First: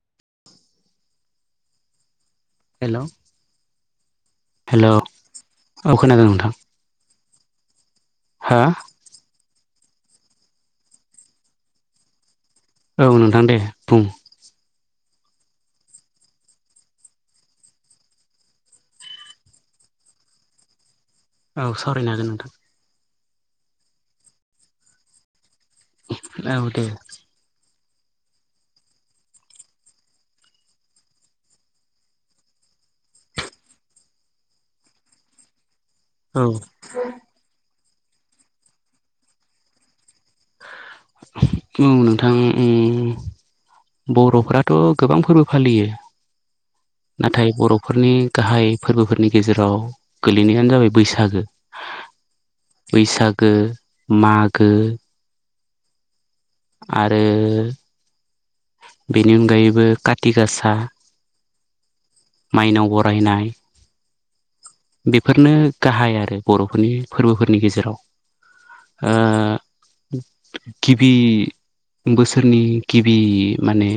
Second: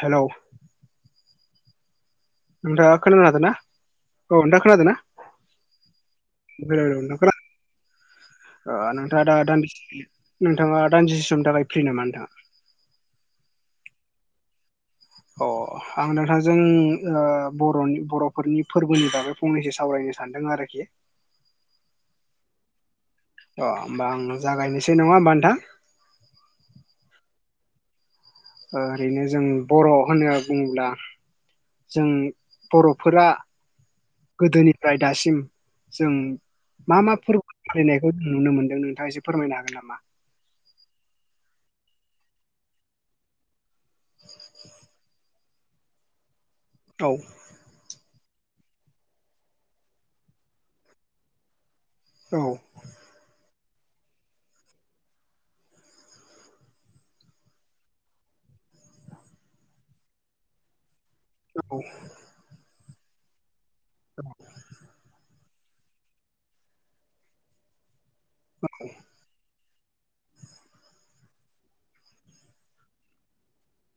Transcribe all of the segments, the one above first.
Hello नोंथांआ hello खोनानोहादों ना औ नोंथां खोनादों हेलौ ना औ खोनादों नोंथां ओ नोंथाङा खोना हा ओ नोंथां नोंथांङा दा दान्दिसे नोंथाङा दान्दसे समनि थाखाय फ्रि नामा नोंथाङा औ नोंथां दे बुं अ आं नोंथांजों ओ बर'नि बर'फोरनि फोरबोनि बागै फंनैसो सावरायनो सानदों आरोखि औ सावरायनो हागोन नोंथां अ होमबा आंनो जागायनोसै नङा होमबा नोंथां औ दे ओ ओरैनो जों बर' होनना बुङोब्ला जों बर'फोरा गोदोनिफ्राय दासिम जों औ औ मा मा फोरबो फालिनायखौ जों नुनो मोनदों नोंथाङा एसे फोरमायनो हागोन नामा औ नोंथां उम बर'फ्राथ' गोबां फोरबो फालियो औ नाथाय बर' न'खरनि गाहाय फोरबोफोरनि गेजेराव गोलैनायानो जाबाय बैसागो औ बैसागो मागो आरो बेनि अनगायैबो काति गासा ओ औ माइनाव बरायनाय औ बेफोरनो गाहाय आरो बर'फोरनि फोरबोफोरनि गेजेराव औ ओ गिबि बोसोरनि गिबि माने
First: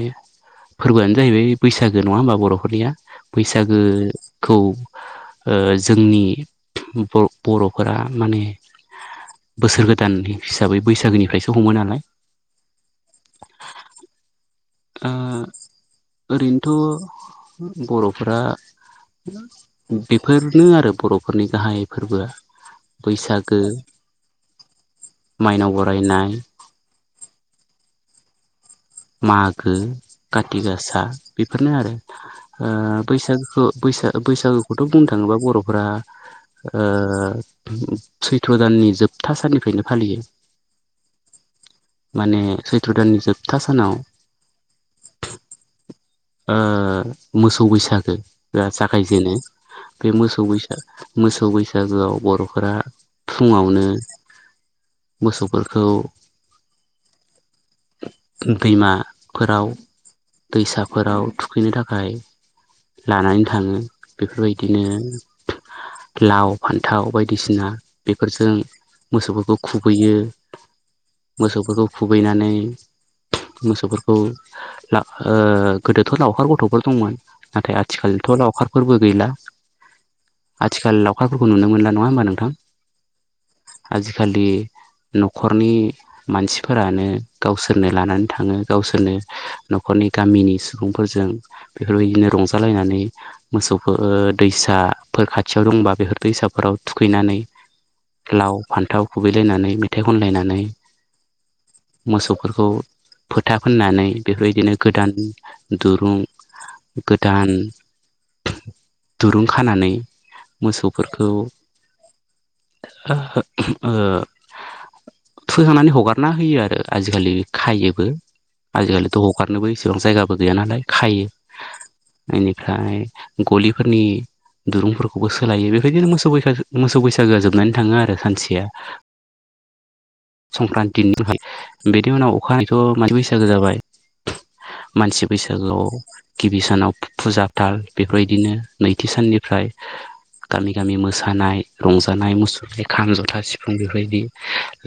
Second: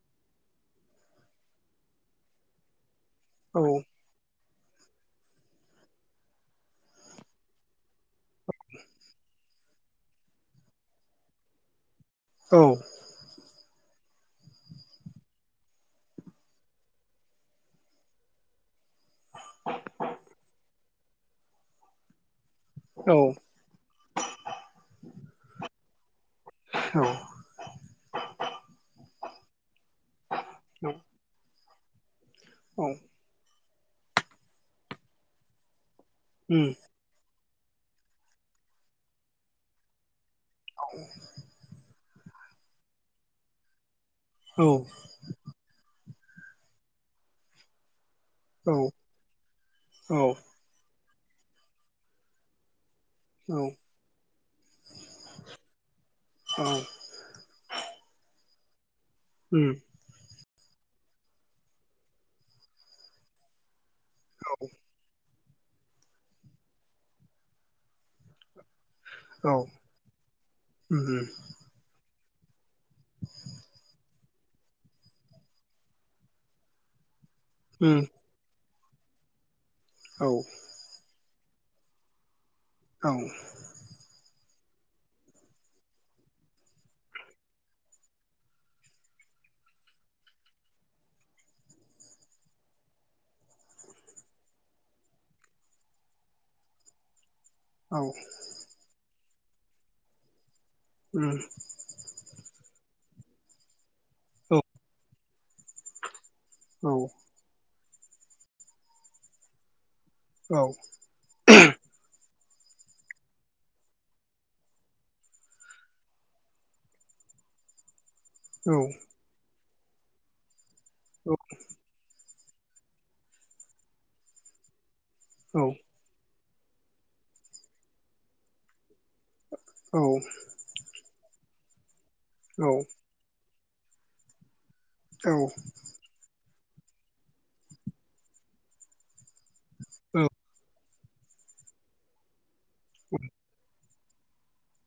फोरबोआनो जाहैबाय बैसागो नङा होमबा बर'फोरनिया औ बैसागोखौ ओ जोंनि बर बर'फोरा माने बोसोर गोदान हिसाबै बैसागोनिफ्रायसो हमो नालाय औ ओ ओरैनोथ' बर'फोरा बेफोरनो आरो बर'फोरनि गाहाय फोरबोआ औ बैसागो माइनाव बरायनाय औ मागो काति औ गासा बेफोरनो आरो ओ औ बैसागोखौ बैसाग बैसागुखौथ' बुंनो थाङोबा बर'फोरा उम ओ सैथ्र' दाननि जोबथा साननिफ्रायनो फालियो औ माने सैथ्र' दाननि जोबथा सानाव औ ओ मोसौ बैसागो ओ औ जागायजेनो बे औ मोसौ बैसाग मोसौ बैसागोआव बर'फोरा औ फुङावनो मोसौफोरखौ औ दैमाफोराव उम दैसा फोराव थुखैनो थाखाय लानानै थाङो औ बेफोरबायदिनो लाव फान्थाव बायदिसिना बेफोरजों मोसौफोरखौ औ खुबैयो उम मोसौफोरखौ खुबैनानै मोसौफोरखौ ओ गोदोथ' लावखार गथ'फोर दंमोन नाथाय उम आथिखालथ' लावखारफोरबो गैला औ आथिखाल लावखारफोरखौ नुनो मोनला नङा होमबा नोंथां। औ आजिखालि न'खरनि मानसिफोरानो गावसोरनो लानानै थाङो गावसोरनो न'खरनि गामिनि सुबुंफोरजों बेफोरबायदिनो रंजालायनानै मोसौफोर दैसाफोर खाथियाव दंबा बेफोर दैसाफोराव थुखैनानै। औ लाव फान्थाव खुबैलायनानै मेथाइ खनलायनानै ओम। मोसौफोरखौ फोथा फोननानै बेफोरबायदिनो गोदान दुरुं गोदान दुरुं खानानै मोसौफोरखौ ओ फुनखांनानै हगारना होयो आरो आजिखालि खायोबो। आजिखालिथ' हगारनोबो एसेबां जायगाबो गैया नालाय खायो। बेनिफ्राय गलिफोरनि दुरुंफोरखौबो औ सोलायो बेबायदिनो मोसौ बैसा मोसौ बैसागोआ जोबनानै थाङो आरो सानसेया। औ संक्रान्तिनिफ्राय बेनि उनाव अखानायैथ' मानसि बैसागो जाबाय। मानसि बैसागुआव गिबि सानाव फुजा फाल बेफोरबायदिनो नैथि साननिफ्राय गामि गामि मोसानाय रंजानाय मुसुरनाय खाम जथा सिफुं बेबादि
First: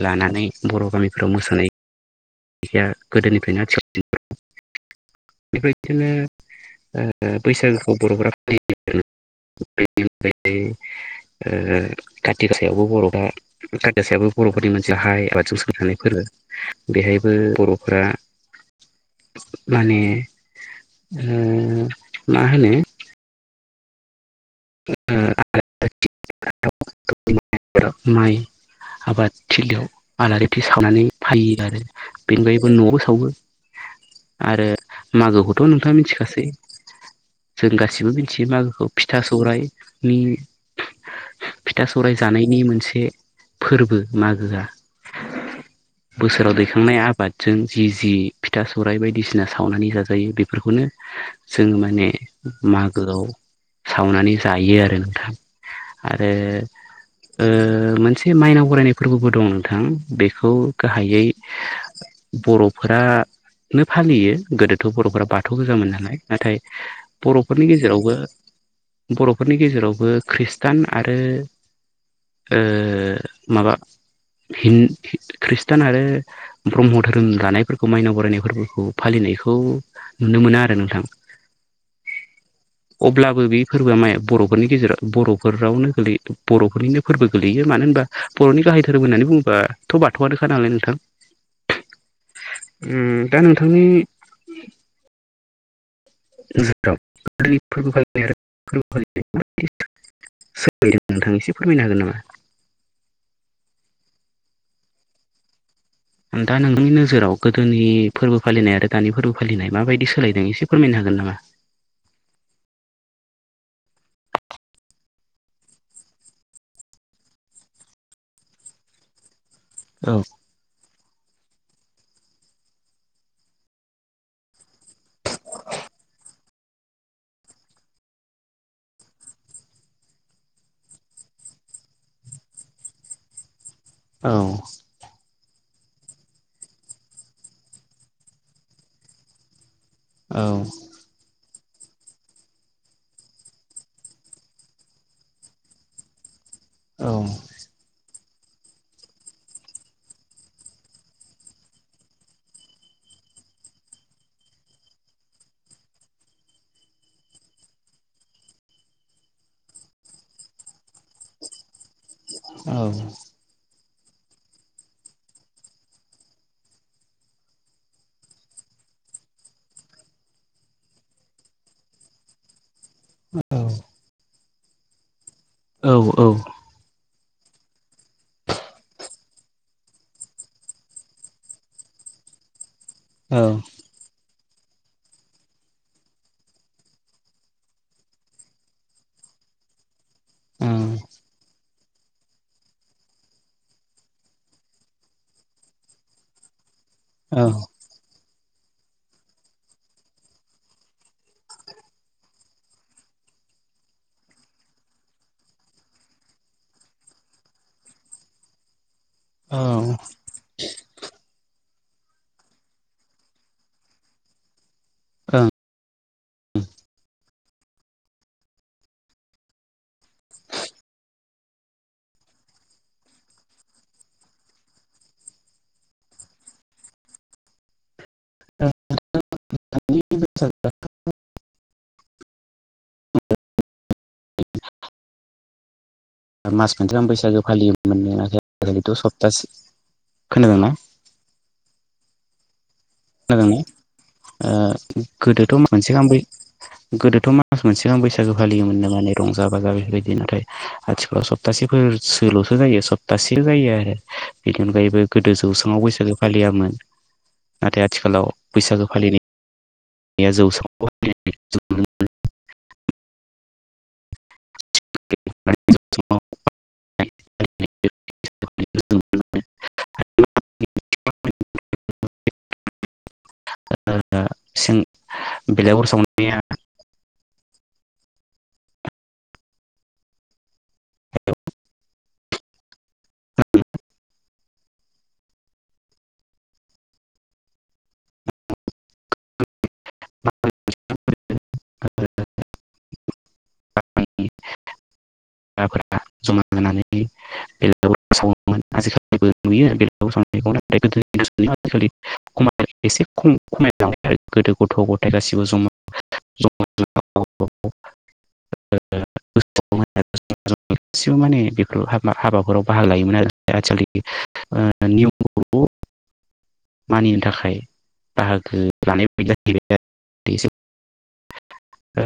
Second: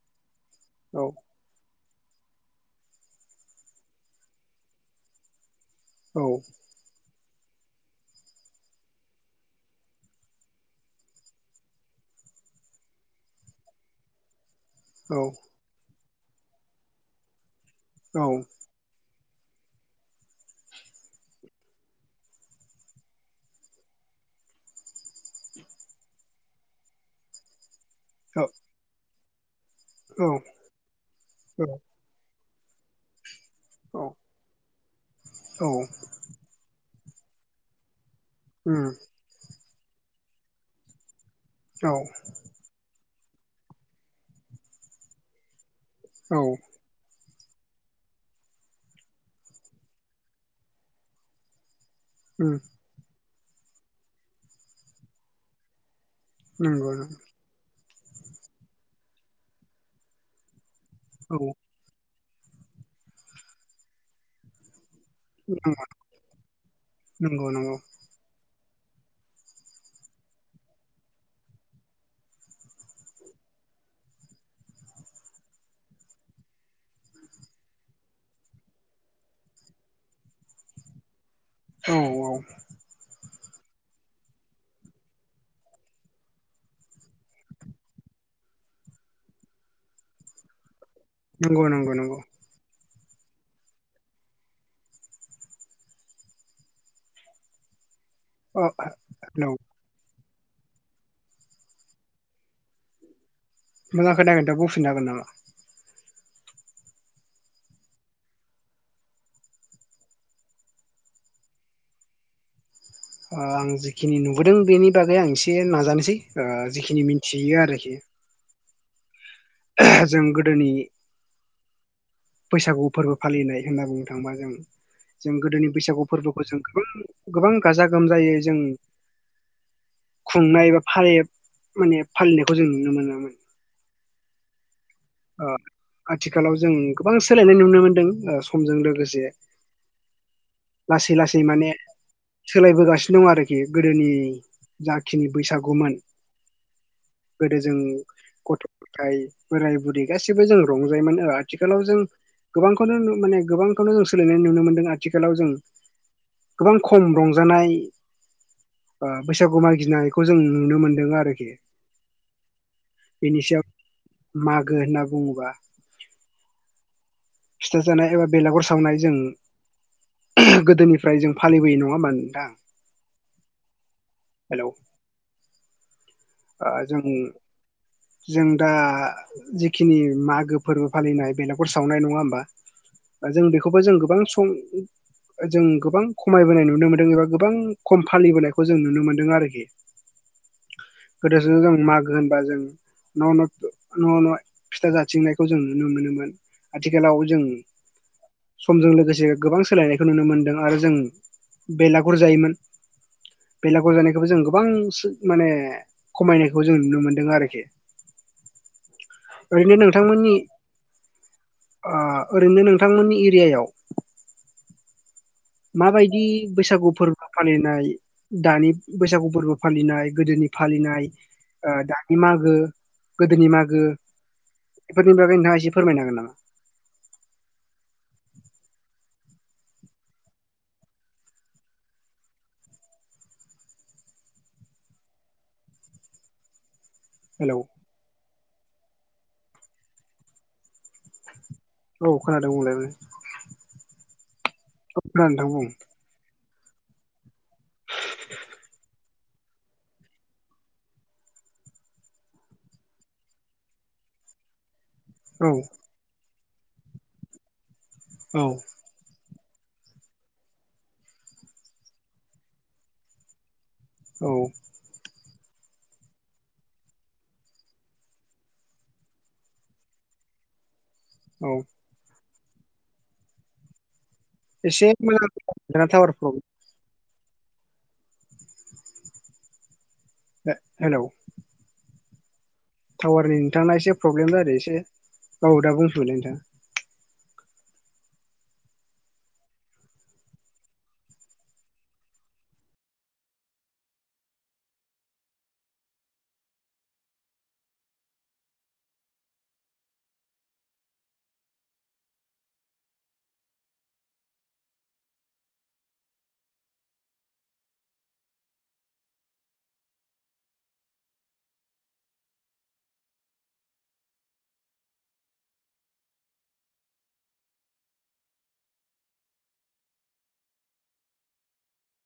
लानानै बर' गामिफोराव मोसा मोसानायखौ गोदोनिफ्रायनो आथिखाल बिदिनो ओ ओ बैसागोखौ बर'फोरा फालिबोदों। ओ खाथि गासायावबो बर'फ्रा खाथि गासायाबो बर'फोरनि मोन जाहाय बाथि सावनायनि फोरबो। बेहायबो बर'फ्रा माने मा होनो ओ [unintelligible] माइ आबादथिलियाव आलारिथि सावनानै फैयो आरो। बेनि अनगायैबो न'आवबो सावो। आरो मागोखौथ' नोंथाङा मिथिखासै जों गासिबोनि थि मागोखौ फिथा सौरायनि फिथा सौराय जानायनि मोनसे फोरबो मागोआ। बोसोराव दैखां थांनाय आबादजों जि जि फिथा सौराइ बायदिसिना सावनानै जाजायो बेफोरखौनो। जोङो माने मागोआव सावनानै जायो आरो नोंथां आरो ओ मोनसे माइनाव बरायनाय फोरबोबो दं नोंथां बेखौ गाहायै बर'फोरानो फालियो गोदोथ' बर'फोरा बाथौ गोजामोन नालाय नाथाय नंगौ औ नंगौ बर'फोरनि नंगौ गेजेरावबो बर'फोरनि गेजेरावबो खृष्टान आरो माबा ख्रिस्टान आरो ब्रह्म धोरोम लानायफोरखौ माइनाव बरायनाय फोरबोखौ फालिनायखौ नुनो मोनो आरो नोंथां। औ औ। अब्लाबो बे फोरबोआ माया बर'फोरनि गेजेराव बर'फोरावनो गोलैयो बर'फोरनिनो फोरबो गोलैयो मानो होनबा बर'नि गाहाय धोरोम होननानै बुङोबाथ' बाथौआनोखा नाललाय नोंथां। नंगौ नंगौ नंगौ। दा नोंथांनि [unintelligible] [unintelligible] अ नोंथां हेलौ एसे फोरमायनो हागोन नामा? मोजां खोनायाखै नोंथां बुंफिननो हागोन नामा नोंथाङा नोंथनि नोजोराव गोदोनि फोरबो फालिनाय आरो दानि फोरबो फालिनाय माबायदि सोलायदों एसे फोरमायनो हागोन नामा? ओ आं जिखिनि नुबोदों बेनि बागै आं एसे नाजानोसै ओ जिखिनि मिनथियो आरोखि औ जों गोदोनि बैसागु फोरबो फालिनाय होनना बुंनो थाङोबा जों जों गोदोनि बैसागु फोरबोखौ जों गोबां गोबां गाजा गोमजायै जों खुंनाय बा फालियो माने फालिनायखौ जों नुनो मोनोमोन औ ओ आथिखालाव जों गोबां सोलायनाय नुनो मोनदों ओ समजों लोगोसे औ लासै लासै माने सोलायबोगासिनो दं आरोखि गोदोनि जाखिनि बैसागुमोन औ जे जों गथ' गथाय बोराय बुरै गासिबो जों रंजायोमोन ओ आथिखालाव जों गोबांखौनो नु माने गोबांखौनो जों सोललिनाय नुनो मोनदों आथिखालाव जों गोबां खम रंजानाय ओ बैसागु मागिनायखौ जों नुनो मोनदों आरोखि औ बेनि सायाव मागो होनना बुङोबा फिथा जानाय एबा बेलागुर सावनाय जों गोदोनिफ्राय जों फालिबोयो नङा होमबा नोंथां औ हेलौ औ औ ओ जों जों दा जिखिनि मागो फोरबो फालिनाय बेलागुर सावनाय नङा होमबा जों बेखौबो जों गोबां सम जों गोबां खमायबोनाय नुनो मोनदों एबा गोबां खम फालिबोनायखौ जों नुनो मोन्दों आरोखि ओम गोदोसो जों मागो होनबा जों न' न' न' न' फिथा जाथिंनायखौ जों नुनो मोनोमोन आथिखालाव जों समजों लोगोसे गोबां सोलायनायखौ नुनो मोनदों आरो जों बेलागुर जायोमोन बेलागुर जानायखौबो जों गोबां सो माने खमायनायखौ जों नुनो मोनदों आरोखि ओरैनो नोंथांमोननि ओ ओरैनो नोंथांमोननि एरियायाव ओं माबायदि बैसागु फोरबो फालिनाय दानि बैसागु फोरबो फालिनाय गोदोनि फालिनाय ओ दानि मागो गोदोनि मागो बेफोरनि बागै नोंथाङा एसे फोरमायनो हागोन नामा [unintelligible] मास मोनसे गाहाम बैसागो हेलौ फालियोमोन नो [unintelligible] सप्तासे खोनादोंना? औ खोनादों [unintelligible] खोनादोंना ओ औ खोनादों नोंथां गोदोथ' मा बुं मोनसे गाहाम बै गोदोथ' मा मास मोनसे गाहाम बैसागो फालियोमोननो माने रंजा बाजा बेफोरबायदि नाथाय आथिखालाव सप्तासेफोर सोल'सो जायो सप्तासे जायो आरो बेनि अनगायैबो गोदो औ जौसाङाव बैसागो फालियामोन नाथाय आथिखालाव औ बैसागो फालिनाय [unintelligible] औ [unintelligible] औ एसे मोजां बेलागुर नोंना टावार सावनाया प्रब्लेम हेलौ टावारनि नोंथांना एसे प्रब्लेम जादों एसे गाव दा बुंथ'लै नोंथाङा [unintelligible] [unintelligible] [unintelligible] एसे खम खमायलांबाय आरो गोदो गथ' गथाय गासिबो जमा जमा ज गासिबो माने बेफोराव हाबा- हाबाफोराव बाहागो लायोमोन आरो आजिखालि ओ [unintelligible] ज मानिनो थाखाय बाहागो [unintelligible]